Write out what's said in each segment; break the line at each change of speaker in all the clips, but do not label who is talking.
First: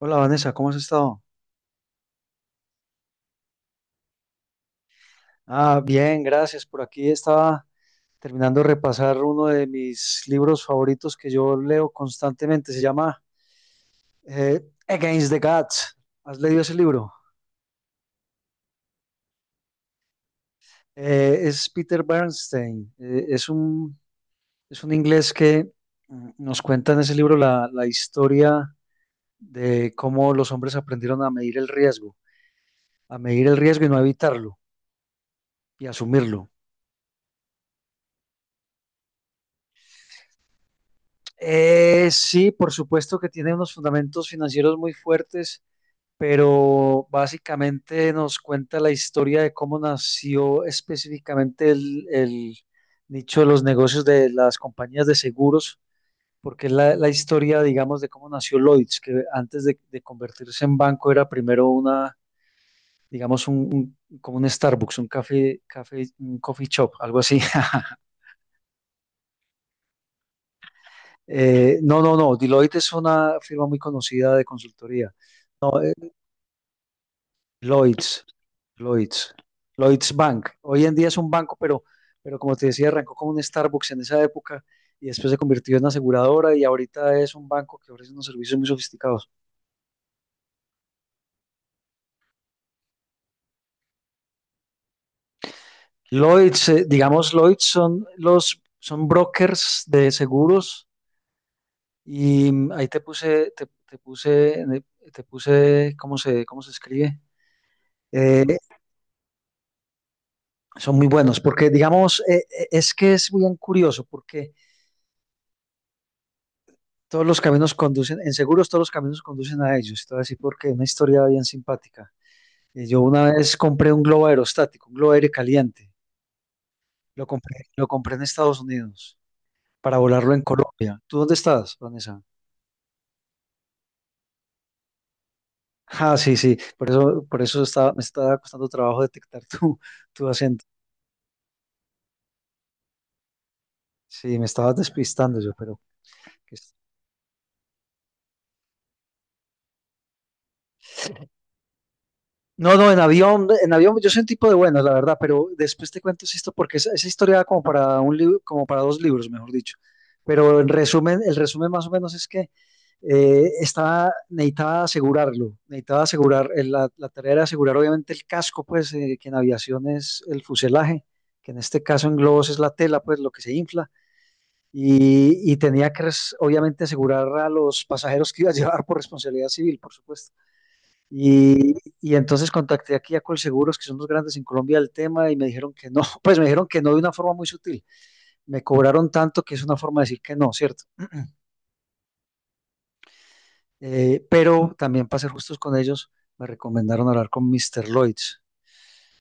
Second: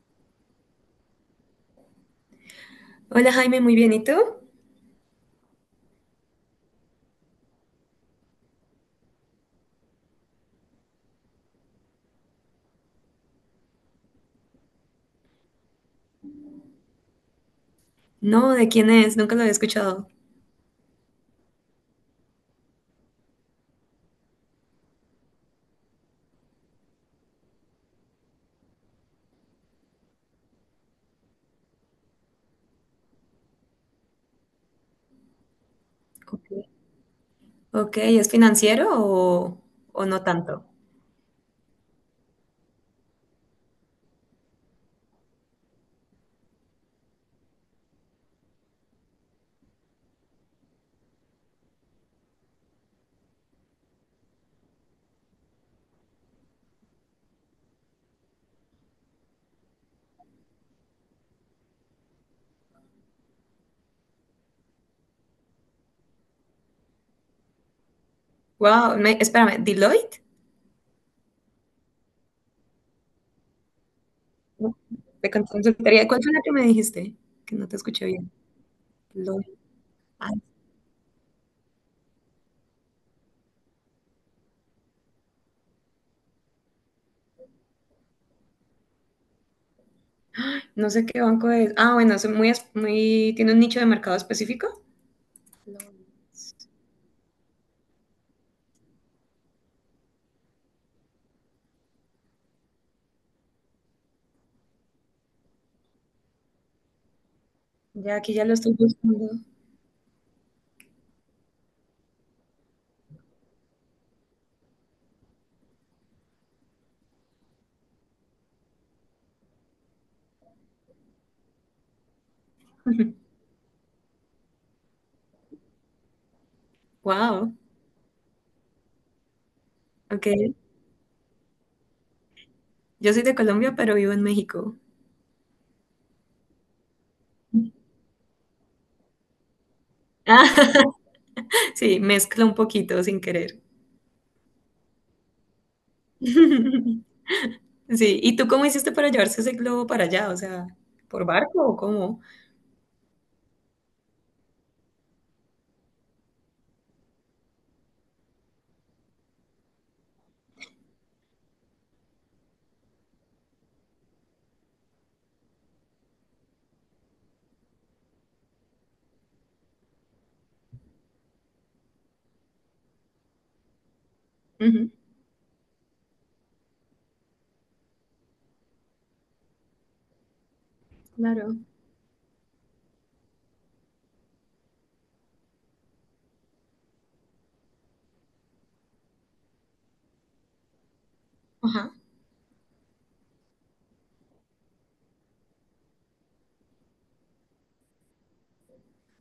Hola Vanessa, ¿cómo has estado?
Hola Jaime, muy bien. ¿Y tú?
Bien, gracias. Por aquí estaba terminando de repasar uno de mis libros favoritos que yo leo constantemente. Se llama eh, Against the Gods. ¿Has leído ese libro?
No, ¿de quién es? Nunca lo había escuchado.
Es Peter Bernstein. Es es un inglés que nos cuenta en ese libro la historia de cómo los hombres aprendieron a medir el riesgo, a medir el riesgo y no evitarlo y
Ok,
asumirlo.
ok, ¿es financiero o no tanto?
Sí, por supuesto que tiene unos fundamentos financieros muy fuertes, pero básicamente nos cuenta la historia de cómo nació específicamente el nicho de los negocios de las compañías de seguros, porque es la historia, digamos, de cómo nació Lloyds, que antes de convertirse en banco era primero digamos, como un Starbucks, un café, café, un coffee shop, algo así.
Wow, espérame, ¿Deloitte?
No, Deloitte es una firma muy conocida de
No,
consultoría.
de consultoría. ¿Cuál fue la que me dijiste? Que no te escuché
Lloyds,
bien.
Lloyds,
Deloitte.
Lloyds
Ah,
Bank. Hoy en día es un banco, pero como te decía, arrancó como un Starbucks en esa época y después se convirtió en una aseguradora y ahorita es un banco que ofrece unos servicios muy sofisticados.
no sé qué banco es. Ah, bueno, es muy, tiene un nicho de mercado específico. Deloitte.
Lloyds, digamos, Lloyds son los son brokers de seguros y ahí te puse, te puse, te puse, ¿cómo cómo se escribe?
Ya aquí ya
Eh,
lo estoy buscando.
Son muy buenos porque, digamos, es que es bien curioso porque todos los caminos conducen, en seguros todos los caminos conducen a ellos. Te voy a decir porque una historia bien simpática. Yo una vez compré un globo aerostático, un globo aire caliente.
Wow,
Lo compré en Estados Unidos para volarlo en
ok.
Colombia. ¿Tú dónde estás, Vanessa?
Yo soy de Colombia, pero vivo en México.
Ah, sí, sí. Por eso estaba, me estaba costando trabajo detectar tu
Ah,
acento.
sí, mezclo un poquito sin querer.
Sí, me estabas despistando yo, pero
Sí, ¿y tú cómo hiciste para llevarse ese globo para allá? O sea, ¿por barco o cómo?
no, no, en avión yo soy un tipo de buenas, la verdad, pero después te cuento esto porque esa historia da como para un libro, como para dos libros, mejor dicho. Pero en resumen, el resumen más o menos es que estaba, necesitaba asegurarlo, necesitaba asegurar, la tarea era asegurar obviamente el casco, pues, que en aviación es el fuselaje, que en este caso en globos es la tela, pues, lo que se infla,
Ujú,
y tenía que obviamente asegurar a los pasajeros que iba a llevar por responsabilidad civil, por supuesto.
claro.
Y, y entonces contacté aquí a Colseguros, que son los grandes en Colombia del tema, y me dijeron que no, pues me dijeron que no de una forma muy sutil. Me cobraron tanto que es una forma de decir que no, ¿cierto?
Ajá.
Pero también para ser justos con ellos, me recomendaron hablar con Mr. Lloyds.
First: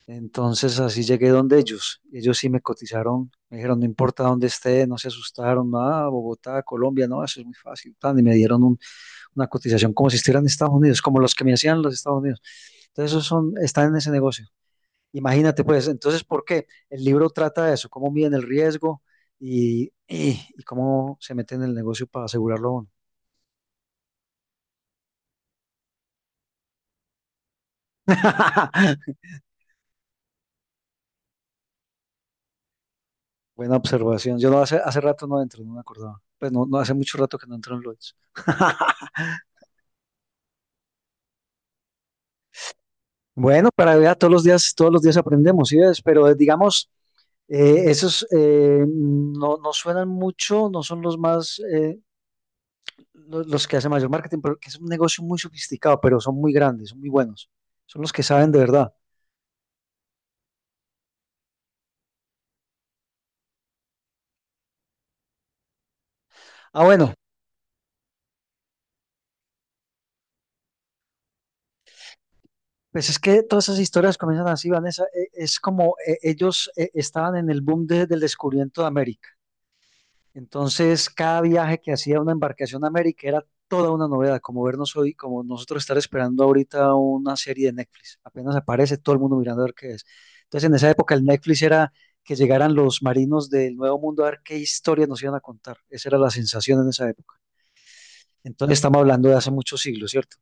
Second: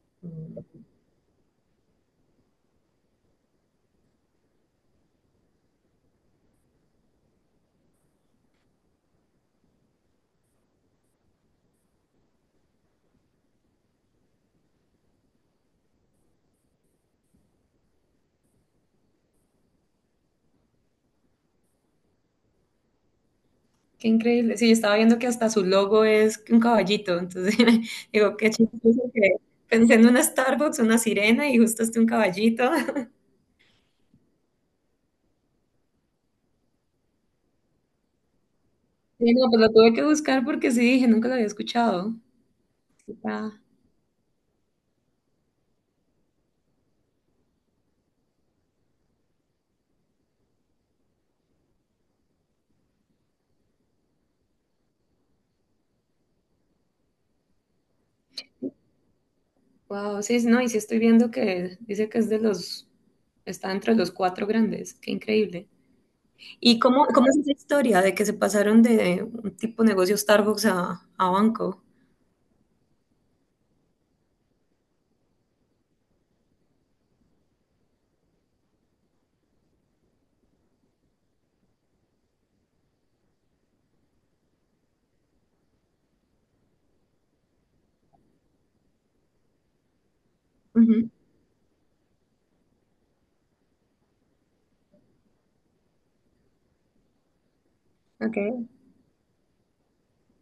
Entonces así llegué donde ellos. Ellos sí me cotizaron, me dijeron, no importa dónde esté, no se asustaron, nada, Bogotá, Colombia, no, eso es muy fácil. Y me dieron una cotización como si estuvieran en Estados Unidos, como los que me hacían los Estados Unidos. Entonces esos son, están en ese negocio. Imagínate, pues, entonces, ¿por qué? El libro trata de eso, cómo miden el riesgo y cómo se meten en el negocio para asegurarlo uno.
Qué increíble. Sí, yo estaba viendo que hasta su logo es un caballito. Entonces, digo, qué chistoso que pensé en una Starbucks, una sirena y justo este un caballito.
Buena observación. Yo no hace, hace rato no entro, no me acordaba. Pues no, no hace mucho rato que no entro en Lloyds.
Sí, no, pues lo tuve que buscar porque sí, dije, nunca lo había escuchado.
Bueno, para ver, todos los días aprendemos, ¿sí ves? Pero digamos, esos no, no suenan mucho, no son los más, los, que hacen mayor marketing, pero que es un negocio muy sofisticado, pero son muy grandes, son muy buenos. Son los que saben de verdad.
Wow, sí, sí, no, y sí estoy viendo que dice que es de los, está entre los cuatro grandes. Qué increíble. ¿Y
Ah, bueno,
cómo es esa historia de que se pasaron de un tipo de negocio Starbucks a banco?
pues es que todas esas historias comienzan así, Vanessa. Es como ellos estaban en el boom del descubrimiento de América. Entonces, cada viaje que hacía una embarcación a América era toda una novedad, como vernos hoy, como nosotros estar esperando ahorita una serie de Netflix. Apenas aparece todo el mundo mirando a ver qué es. Entonces, en esa
Ujú,
época el Netflix era que llegaran los marinos del Nuevo Mundo a ver qué historias nos iban a contar. Esa era la sensación en esa época.
ok.
Entonces, estamos hablando de hace muchos siglos, ¿cierto?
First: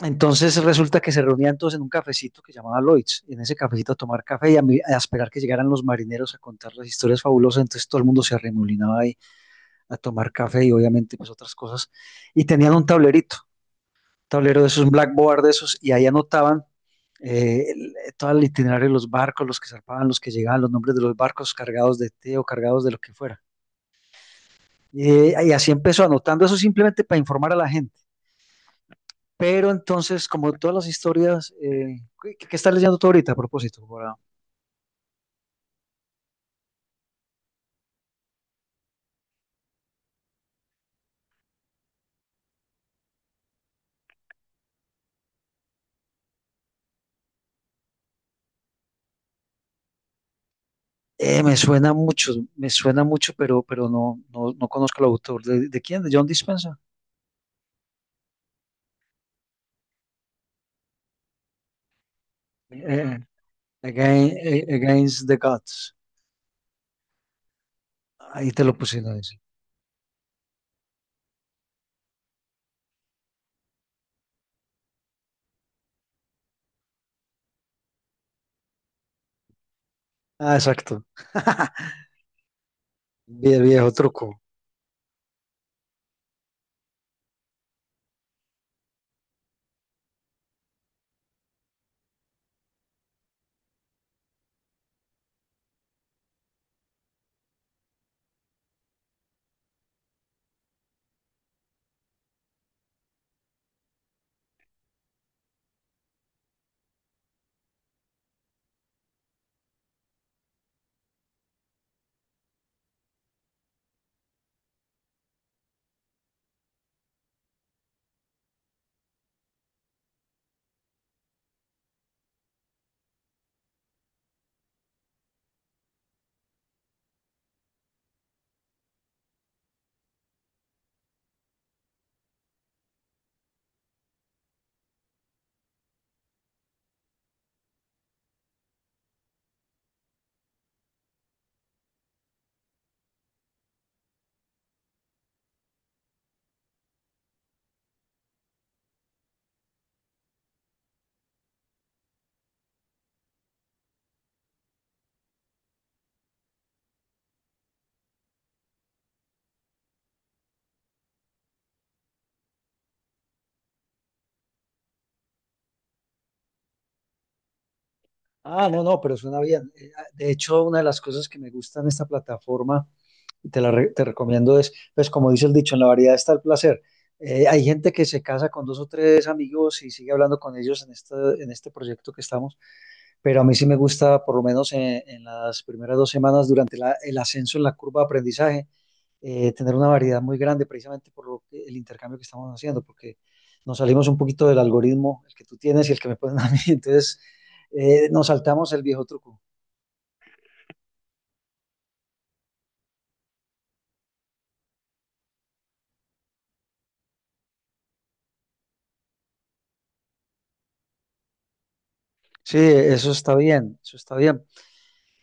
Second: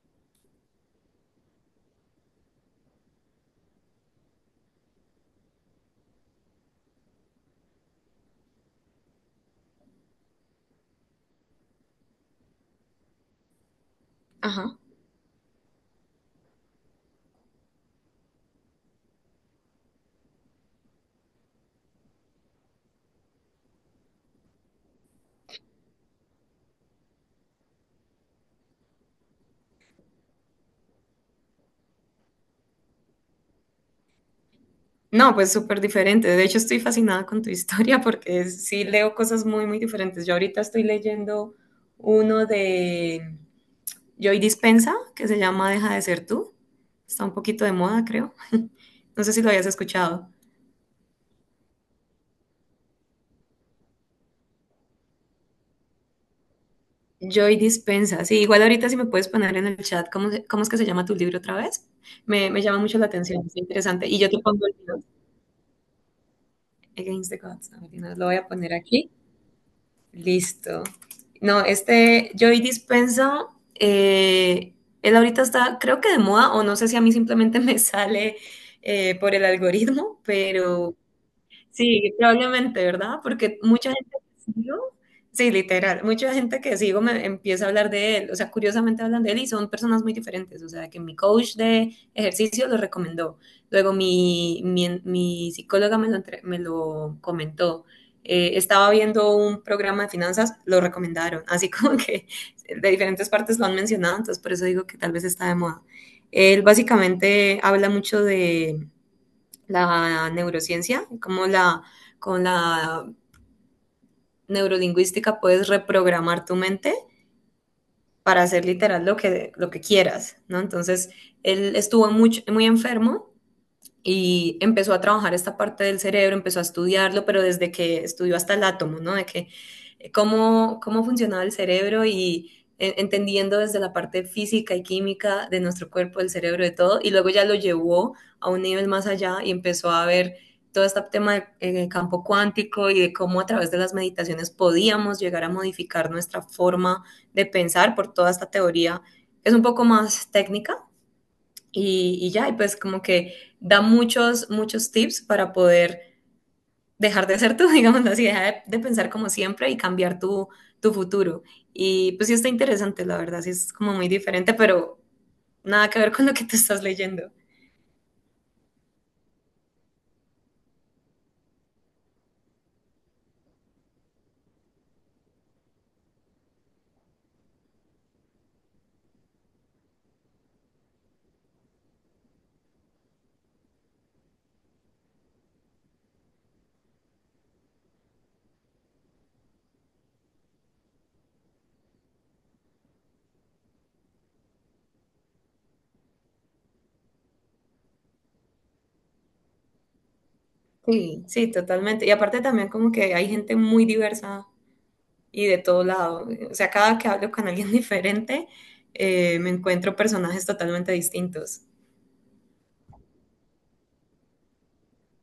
Entonces resulta que se reunían todos en un cafecito que llamaba Lloyd's, en ese cafecito a tomar café y a, a esperar que llegaran los marineros a contar las historias fabulosas, entonces todo el mundo se arremolinaba ahí a tomar café y obviamente pues otras cosas, y tenían un tablerito, tablero de
Ajá.
esos, un blackboard de esos, y ahí anotaban todo el itinerario de los barcos, los que zarpaban, los que llegaban, los nombres de los barcos cargados de té o cargados de lo que fuera. Y así empezó anotando eso simplemente para informar a la gente. Pero entonces, como todas las historias, ¿ qué estás leyendo tú ahorita a propósito?
No, pues súper diferente. De hecho, estoy fascinada con tu historia porque sí leo cosas muy diferentes. Yo ahorita estoy leyendo uno de Joy Dispensa que se llama Deja de ser tú. Está un poquito de moda, creo. No sé si lo habías escuchado.
Me suena mucho, me suena mucho, pero no, no, no conozco el autor. De quién? ¿De John Dispenza?
Joy Dispensa. Sí, igual ahorita si me puedes poner en el chat cómo es que se llama tu libro otra vez. Me llama mucho la
Eh,
atención, es interesante. Y yo te pongo el libro.
Against the Gods.
Against the Gods. A ver, no, lo voy a
Ahí te
poner
lo puse,
aquí.
¿no? Dice.
Listo. No, este Joy Dispenza, eh, él ahorita está, creo que de moda, o no sé si a mí simplemente me sale por el algoritmo,
Ah,
pero
exacto.
sí, probablemente, ¿verdad? Porque mucha
Viejo
gente
truco.
que sigo, sí, literal, mucha gente que sigo me empieza a hablar de él, o sea, curiosamente hablan de él y son personas muy diferentes, o sea, que mi coach de ejercicio lo recomendó, luego mi psicóloga me lo comentó, estaba viendo un programa de finanzas, lo recomendaron, así como que de diferentes partes lo han mencionado, entonces por eso digo que tal vez está de moda. Él básicamente habla mucho la neurociencia, con la neurolingüística puedes reprogramar tu mente para hacer literal lo que quieras, ¿no? Entonces, él estuvo mucho, muy enfermo y empezó a trabajar esta parte del cerebro, empezó a estudiarlo, pero desde que estudió hasta el átomo, ¿no? De que Cómo, cómo funcionaba el cerebro y entendiendo desde la parte física y química de nuestro cuerpo, del cerebro, de todo, y luego ya lo llevó a un nivel más allá y empezó a ver todo este tema del campo cuántico y de cómo a través de las meditaciones podíamos llegar a modificar nuestra forma de pensar por toda esta teoría. Es un poco más técnica, y pues como que da muchos tips para poder dejar de ser tú, digamos así, de pensar como siempre y cambiar tu, tu futuro. Y pues sí está interesante, la verdad, sí es como muy diferente, pero nada que ver con lo que tú estás leyendo.
Ah, no, no, pero suena bien. De hecho, una de las cosas que me gusta en esta plataforma te recomiendo es, pues como dice el dicho, en la variedad está el placer. Hay gente que se casa con dos o tres amigos y sigue hablando con ellos en este proyecto que estamos, pero a mí sí me gusta, por lo menos en las primeras dos semanas, durante el ascenso en la curva de aprendizaje, tener una variedad muy grande precisamente por el intercambio que estamos haciendo, porque nos salimos un poquito del algoritmo, el que tú tienes y el que me ponen a mí, entonces nos saltamos el viejo truco.
Sí. Sí, totalmente. Y aparte también como que hay gente muy diversa y de todo lado. O sea, cada que hablo con alguien diferente, me encuentro personajes totalmente distintos.
Sí, eso está bien, eso está bien.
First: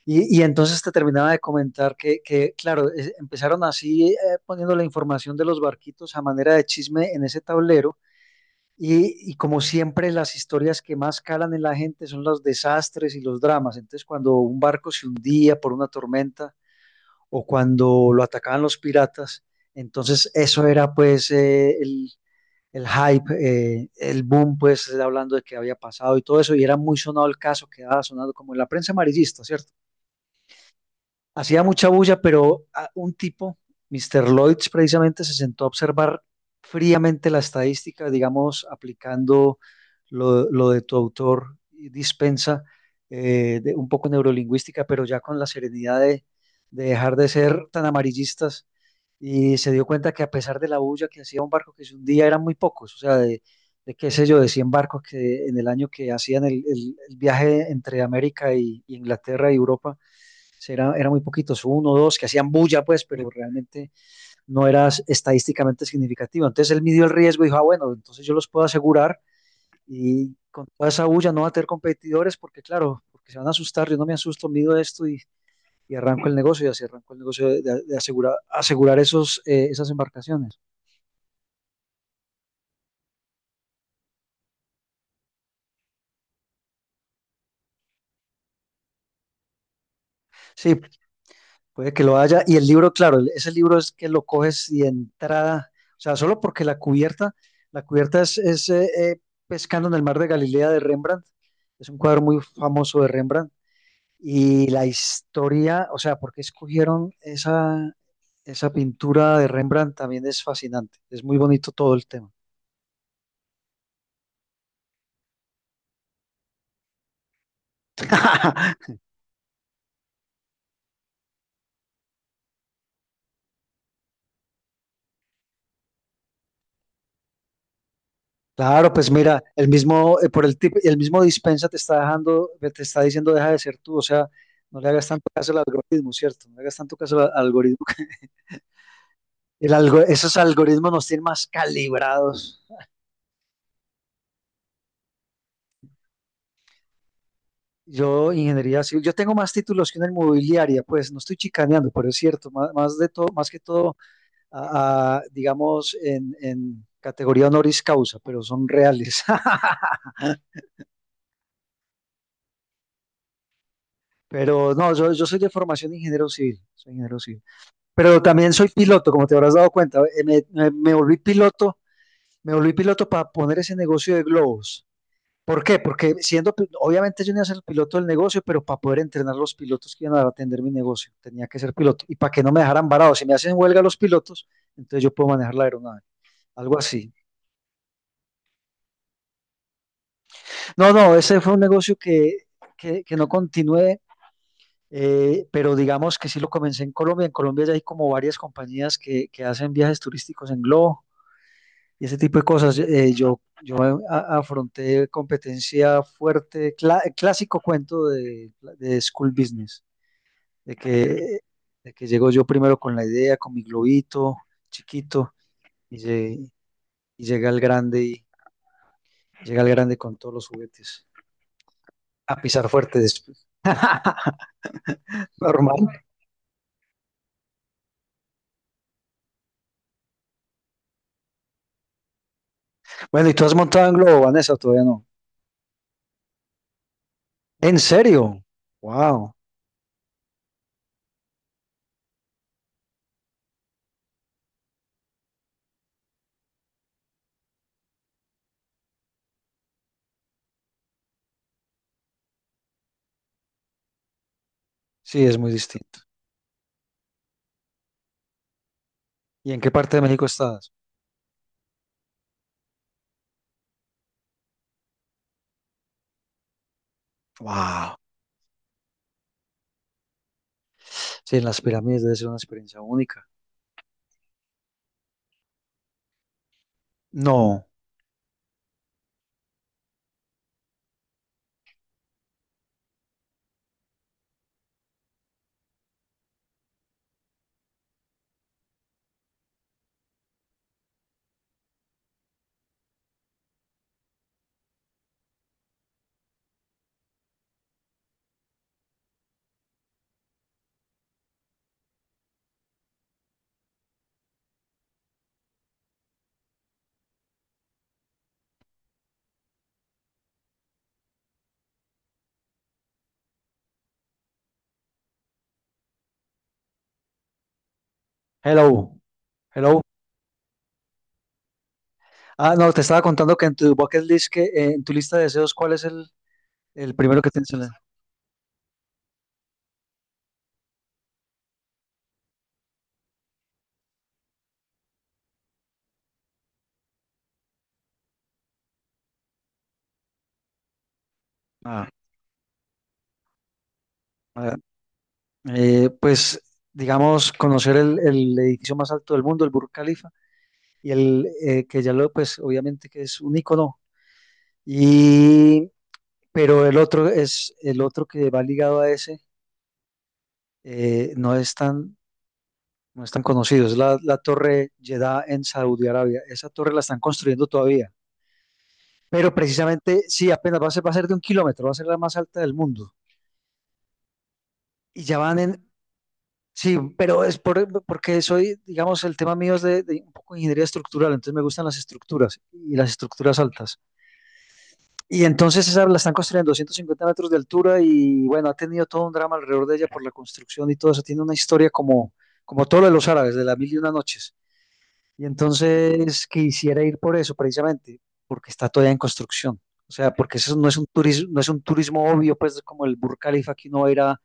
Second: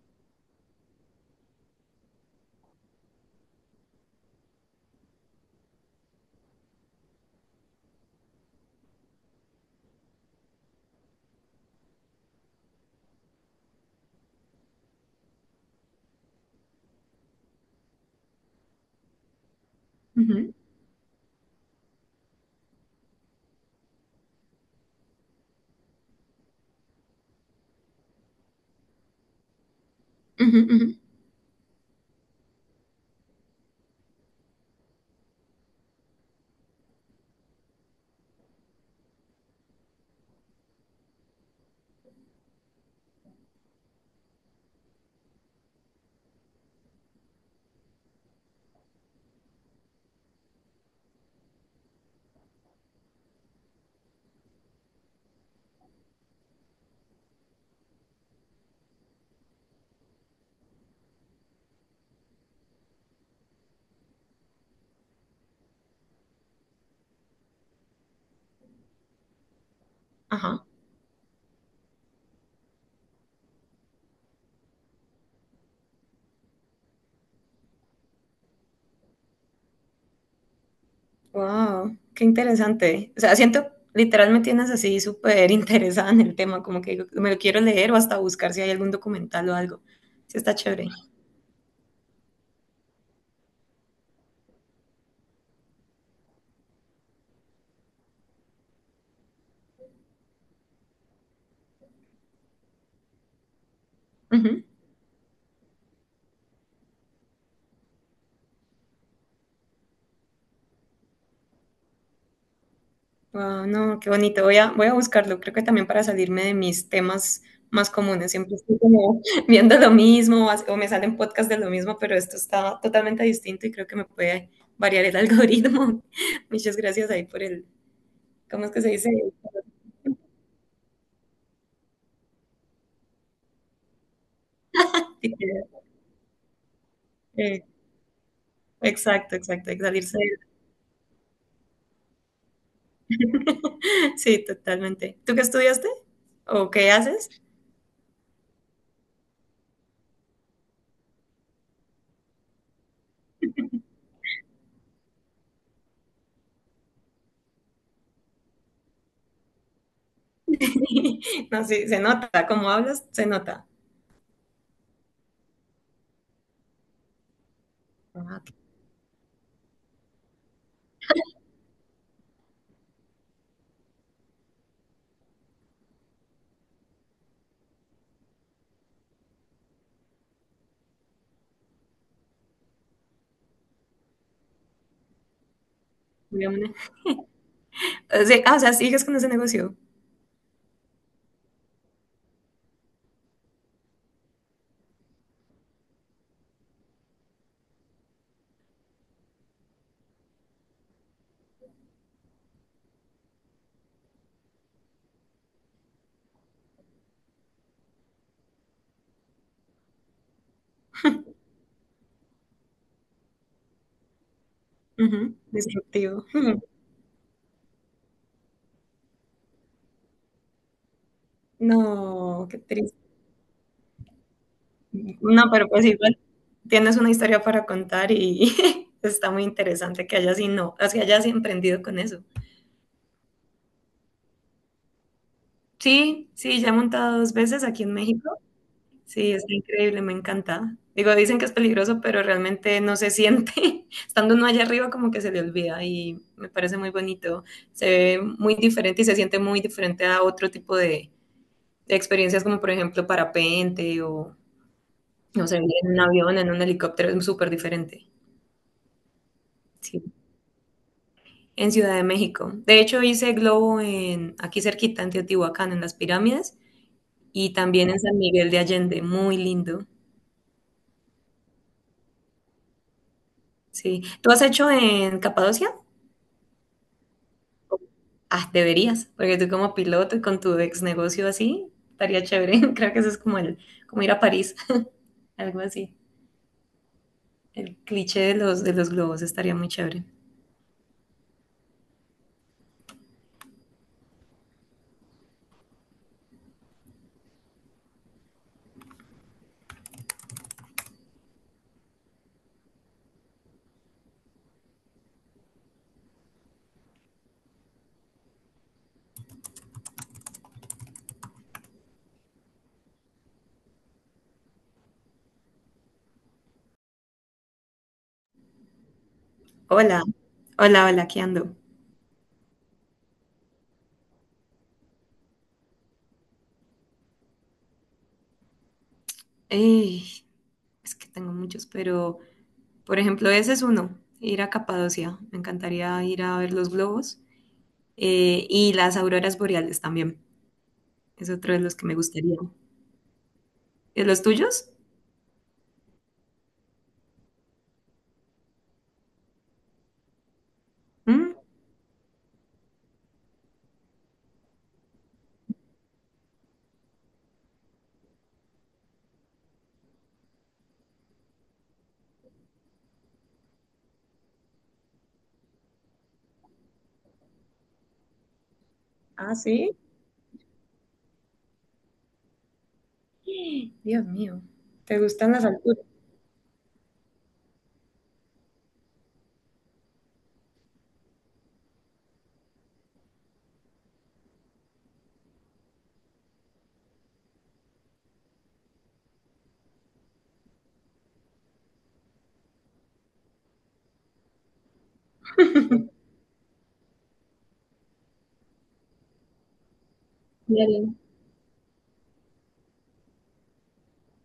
Y entonces te terminaba de comentar que, claro, empezaron así poniendo la información de los barquitos a manera de chisme en ese tablero y como siempre las historias que más calan en la gente son los desastres y los dramas. Entonces cuando un barco se hundía por una tormenta o cuando lo atacaban los piratas, entonces
Ujú,
eso era pues el hype, el boom pues hablando de que había pasado y todo eso y era muy sonado el caso, quedaba sonado como en la prensa amarillista, ¿cierto?
ujú, ujú.
Hacía mucha bulla, pero un tipo, Mister Lloyds, precisamente se sentó a observar fríamente la estadística, digamos, aplicando lo de tu autor dispensa, un poco neurolingüística, pero ya con la serenidad de dejar de ser tan amarillistas y se dio cuenta que a pesar de la bulla que hacía un barco que se hundía, eran muy pocos, o sea, de qué sé yo, de 100 barcos que en el año que hacían el viaje entre América y Inglaterra y Europa era, era muy poquitos, uno o dos que hacían bulla, pues, pero realmente no era estadísticamente significativo. Entonces él midió el riesgo y dijo, ah, bueno, entonces yo los puedo asegurar y
Ajá.
con toda esa bulla no va a tener competidores porque, claro, porque se van a asustar, yo no me asusto, mido esto y arranco el negocio y así arranco el negocio de asegurar, asegurar esos, esas embarcaciones.
Wow, qué interesante. O sea, siento, literal me tienes así súper interesada en el tema, como que digo, me lo quiero leer o hasta buscar si hay algún documental o algo. Sí, está
Sí,
chévere.
puede que lo haya. Y el libro, claro, ese libro es que lo coges y de entrada, o sea, solo porque la cubierta es, Pescando en el mar de Galilea de Rembrandt. Es un cuadro muy famoso de Rembrandt.
Ujú.
Y la historia, o sea, porque escogieron esa, esa pintura de Rembrandt también es fascinante. Es muy bonito todo el tema.
Wow, no, qué bonito. Voy a buscarlo. Creo que también para salirme de mis temas más comunes. Siempre estoy como viendo lo mismo o me salen podcasts de lo mismo, pero esto está totalmente distinto y creo que me puede variar el algoritmo. Muchas gracias ahí ¿cómo es que se
Claro, pues
dice?
mira, el mismo, el mismo dispensa te está dejando, te está diciendo deja de ser tú, o sea, no le hagas tanto caso al
Tiqueteo.
algoritmo, ¿cierto? No le hagas tanto caso al
Eh,
algoritmo.
exacto, exacto, salirse.
Esos algoritmos nos tienen más calibrados.
Sí, totalmente. ¿Tú qué estudiaste? ¿O qué haces?
Yo, ingeniería civil, yo tengo más títulos que una inmobiliaria, pues no estoy chicaneando, pero es cierto, más, más de todo, más que todo, digamos, en categoría honoris causa, pero son reales.
No, sí, se nota. Como hablas, se nota.
Pero no, yo soy de formación de ingeniero civil, soy ingeniero civil. Pero
Ah, qué
también soy piloto, como te habrás dado cuenta. Me volví piloto, me volví piloto para poner ese negocio de globos. ¿Por qué? Porque siendo, obviamente yo no iba a ser el piloto del negocio, pero para poder entrenar los pilotos que iban a atender mi negocio, tenía que ser piloto. Y para que no me dejaran varado, si me hacen huelga los pilotos, entonces yo puedo manejar la aeronave,
buena.
algo así.
O sea, ah, o sea, sigues con ese negocio.
No, no, ese fue un negocio que no continué, pero digamos que sí lo comencé en Colombia. En Colombia ya hay como varias compañías que hacen viajes turísticos en globo y ese tipo de cosas. Yo afronté competencia fuerte, clásico cuento de School Business, de que, de que llego yo primero con la idea, con mi globito chiquito,
Ujú,
y,
disruptivo.
lle-
Ujú.
y llega el grande y llega el grande con todos los juguetes. A
No, qué
pisar
triste.
fuerte después.
No, pero pues
Normal.
igual tienes una historia para contar y está muy interesante que hayas, y no, o que hayas emprendido con eso.
Bueno, ¿y tú has montado en globo, Vanessa? ¿O todavía no?
Sí, sí, ya he montado dos veces
¿En
aquí en
serio?
México. Sí,
Wow.
está increíble, me encanta. Digo, dicen que es peligroso, pero realmente no se siente. Estando uno allá arriba, como que se le olvida y me parece muy bonito. Se ve muy diferente y se siente muy diferente a otro tipo de experiencias, como por ejemplo
Sí, es
no
muy
sé, en
distinto.
un avión, en un helicóptero, es súper diferente.
¿Y en qué parte de
Sí,
México estás?
en Ciudad de México. De hecho, hice globo en, aquí cerquita, en Teotihuacán, en las pirámides, y también
Wow.
en San Miguel de Allende, muy lindo.
Sí, en las pirámides debe ser una experiencia única.
Sí. ¿Tú has hecho en Capadocia?
No.
Ah, deberías, porque tú como piloto y con tu ex negocio así, estaría chévere. Creo que eso es como el, como ir a París, algo así. El cliché de de los globos estaría muy chévere.
Hello, hello.
Hola, hola, hola, ¿qué ando?
Ah, no, te estaba contando que en tu bucket list, que, en tu lista de deseos, ¿cuál es el primero que tienes en la...?
Ey, es que tengo muchos, pero por ejemplo, ese es uno, ir a Capadocia. Me encantaría ir a ver los globos y las auroras boreales también. Es otro de los que
Ah,
me gustaría. ¿De los
ah,
tuyos?
pues, digamos, conocer el edificio más alto del mundo, el Burj Khalifa, y el
¿Mm?
que ya lo, pues, obviamente, que es un icono. Y pero el otro es, el otro que va ligado a ese, eh, no es tan, no es tan conocido, es la Torre Jeddah en Saudi Arabia. Esa torre la están construyendo todavía. Pero
Ah, sí.
precisamente, sí, apenas va a ser de un kilómetro, va a ser la más alta del mundo.
Dios mío, ¿te
Y ya
gustan
van
las
en,
alturas?
sí, pero es por, porque soy, digamos, el tema mío es de un poco de ingeniería estructural, entonces me gustan las estructuras y las estructuras altas. Y entonces esa la están construyendo a 250 metros de altura y bueno, ha tenido todo un drama alrededor de ella por la construcción y todo eso. Tiene una historia como, como todo lo de los árabes, de la mil y una noches. Y entonces quisiera ir por eso precisamente, porque está todavía en construcción. O sea, porque eso no es un turismo, no es un turismo obvio, pues como el Burj Khalifa que uno va a ir a-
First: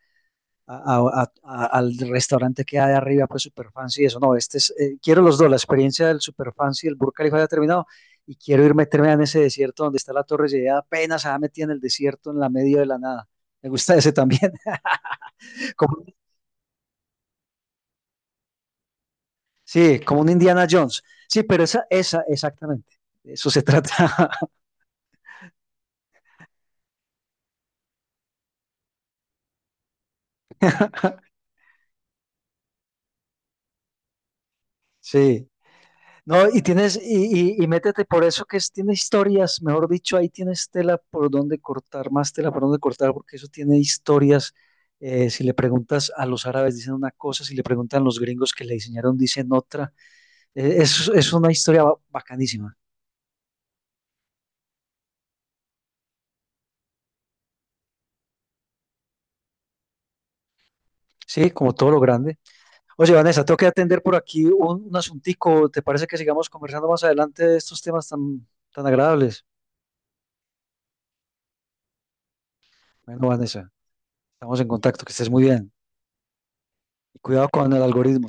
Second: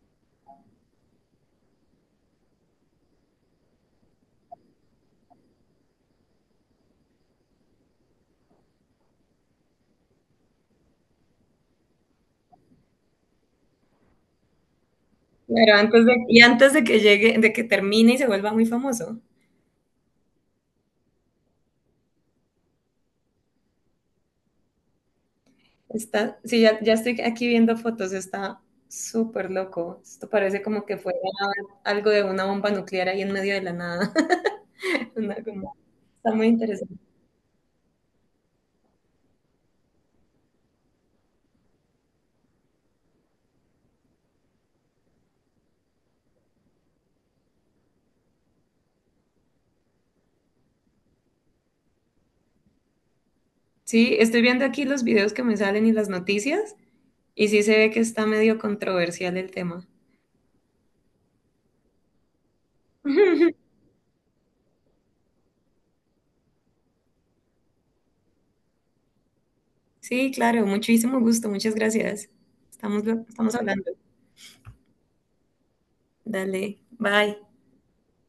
a- a- a- al restaurante que hay arriba, pues super fancy y eso. No, este es, quiero los dos, la experiencia del super fancy y el Burj Khalifa ya terminado. Y quiero ir meterme en ese desierto donde está la Torre Eiffel, apenas se va metida en el desierto, en la medio de la nada. Me gusta ese también.
Claro,
Como,
antes de, y antes de que llegue, de que termine y se vuelva muy famoso.
sí, como un Indiana Jones. Sí, pero exactamente. De eso se trata.
Está, sí, ya, ya estoy aquí viendo fotos, está súper loco. Esto parece como que fuera algo de una bomba nuclear ahí en medio de la nada. Una
Sí.
como- está muy
No, y
interesante.
tienes, y métete por eso, que es, tiene historias, mejor dicho, ahí tienes tela por donde cortar, más tela por donde cortar, porque eso tiene historias. Si le preguntas a los árabes, dicen una cosa, si le preguntan a los gringos que le diseñaron, dicen otra. Es una historia bacanísima,
Sí, estoy viendo aquí los videos que me salen y las noticias, y sí se ve que está medio controversial el tema.
sí, como todo lo grande. Oye, Vanessa, tengo que atender por aquí un asuntico. ¿Te parece que sigamos conversando más adelante de estos temas tan, tan agradables?
Sí, claro, muchísimo gusto, muchas gracias. Estamos,
Bueno,
estamos
Vanessa,
hablando.
estamos en contacto, que estés muy bien.
Dale,
Y
bye.
cuidado con el algoritmo.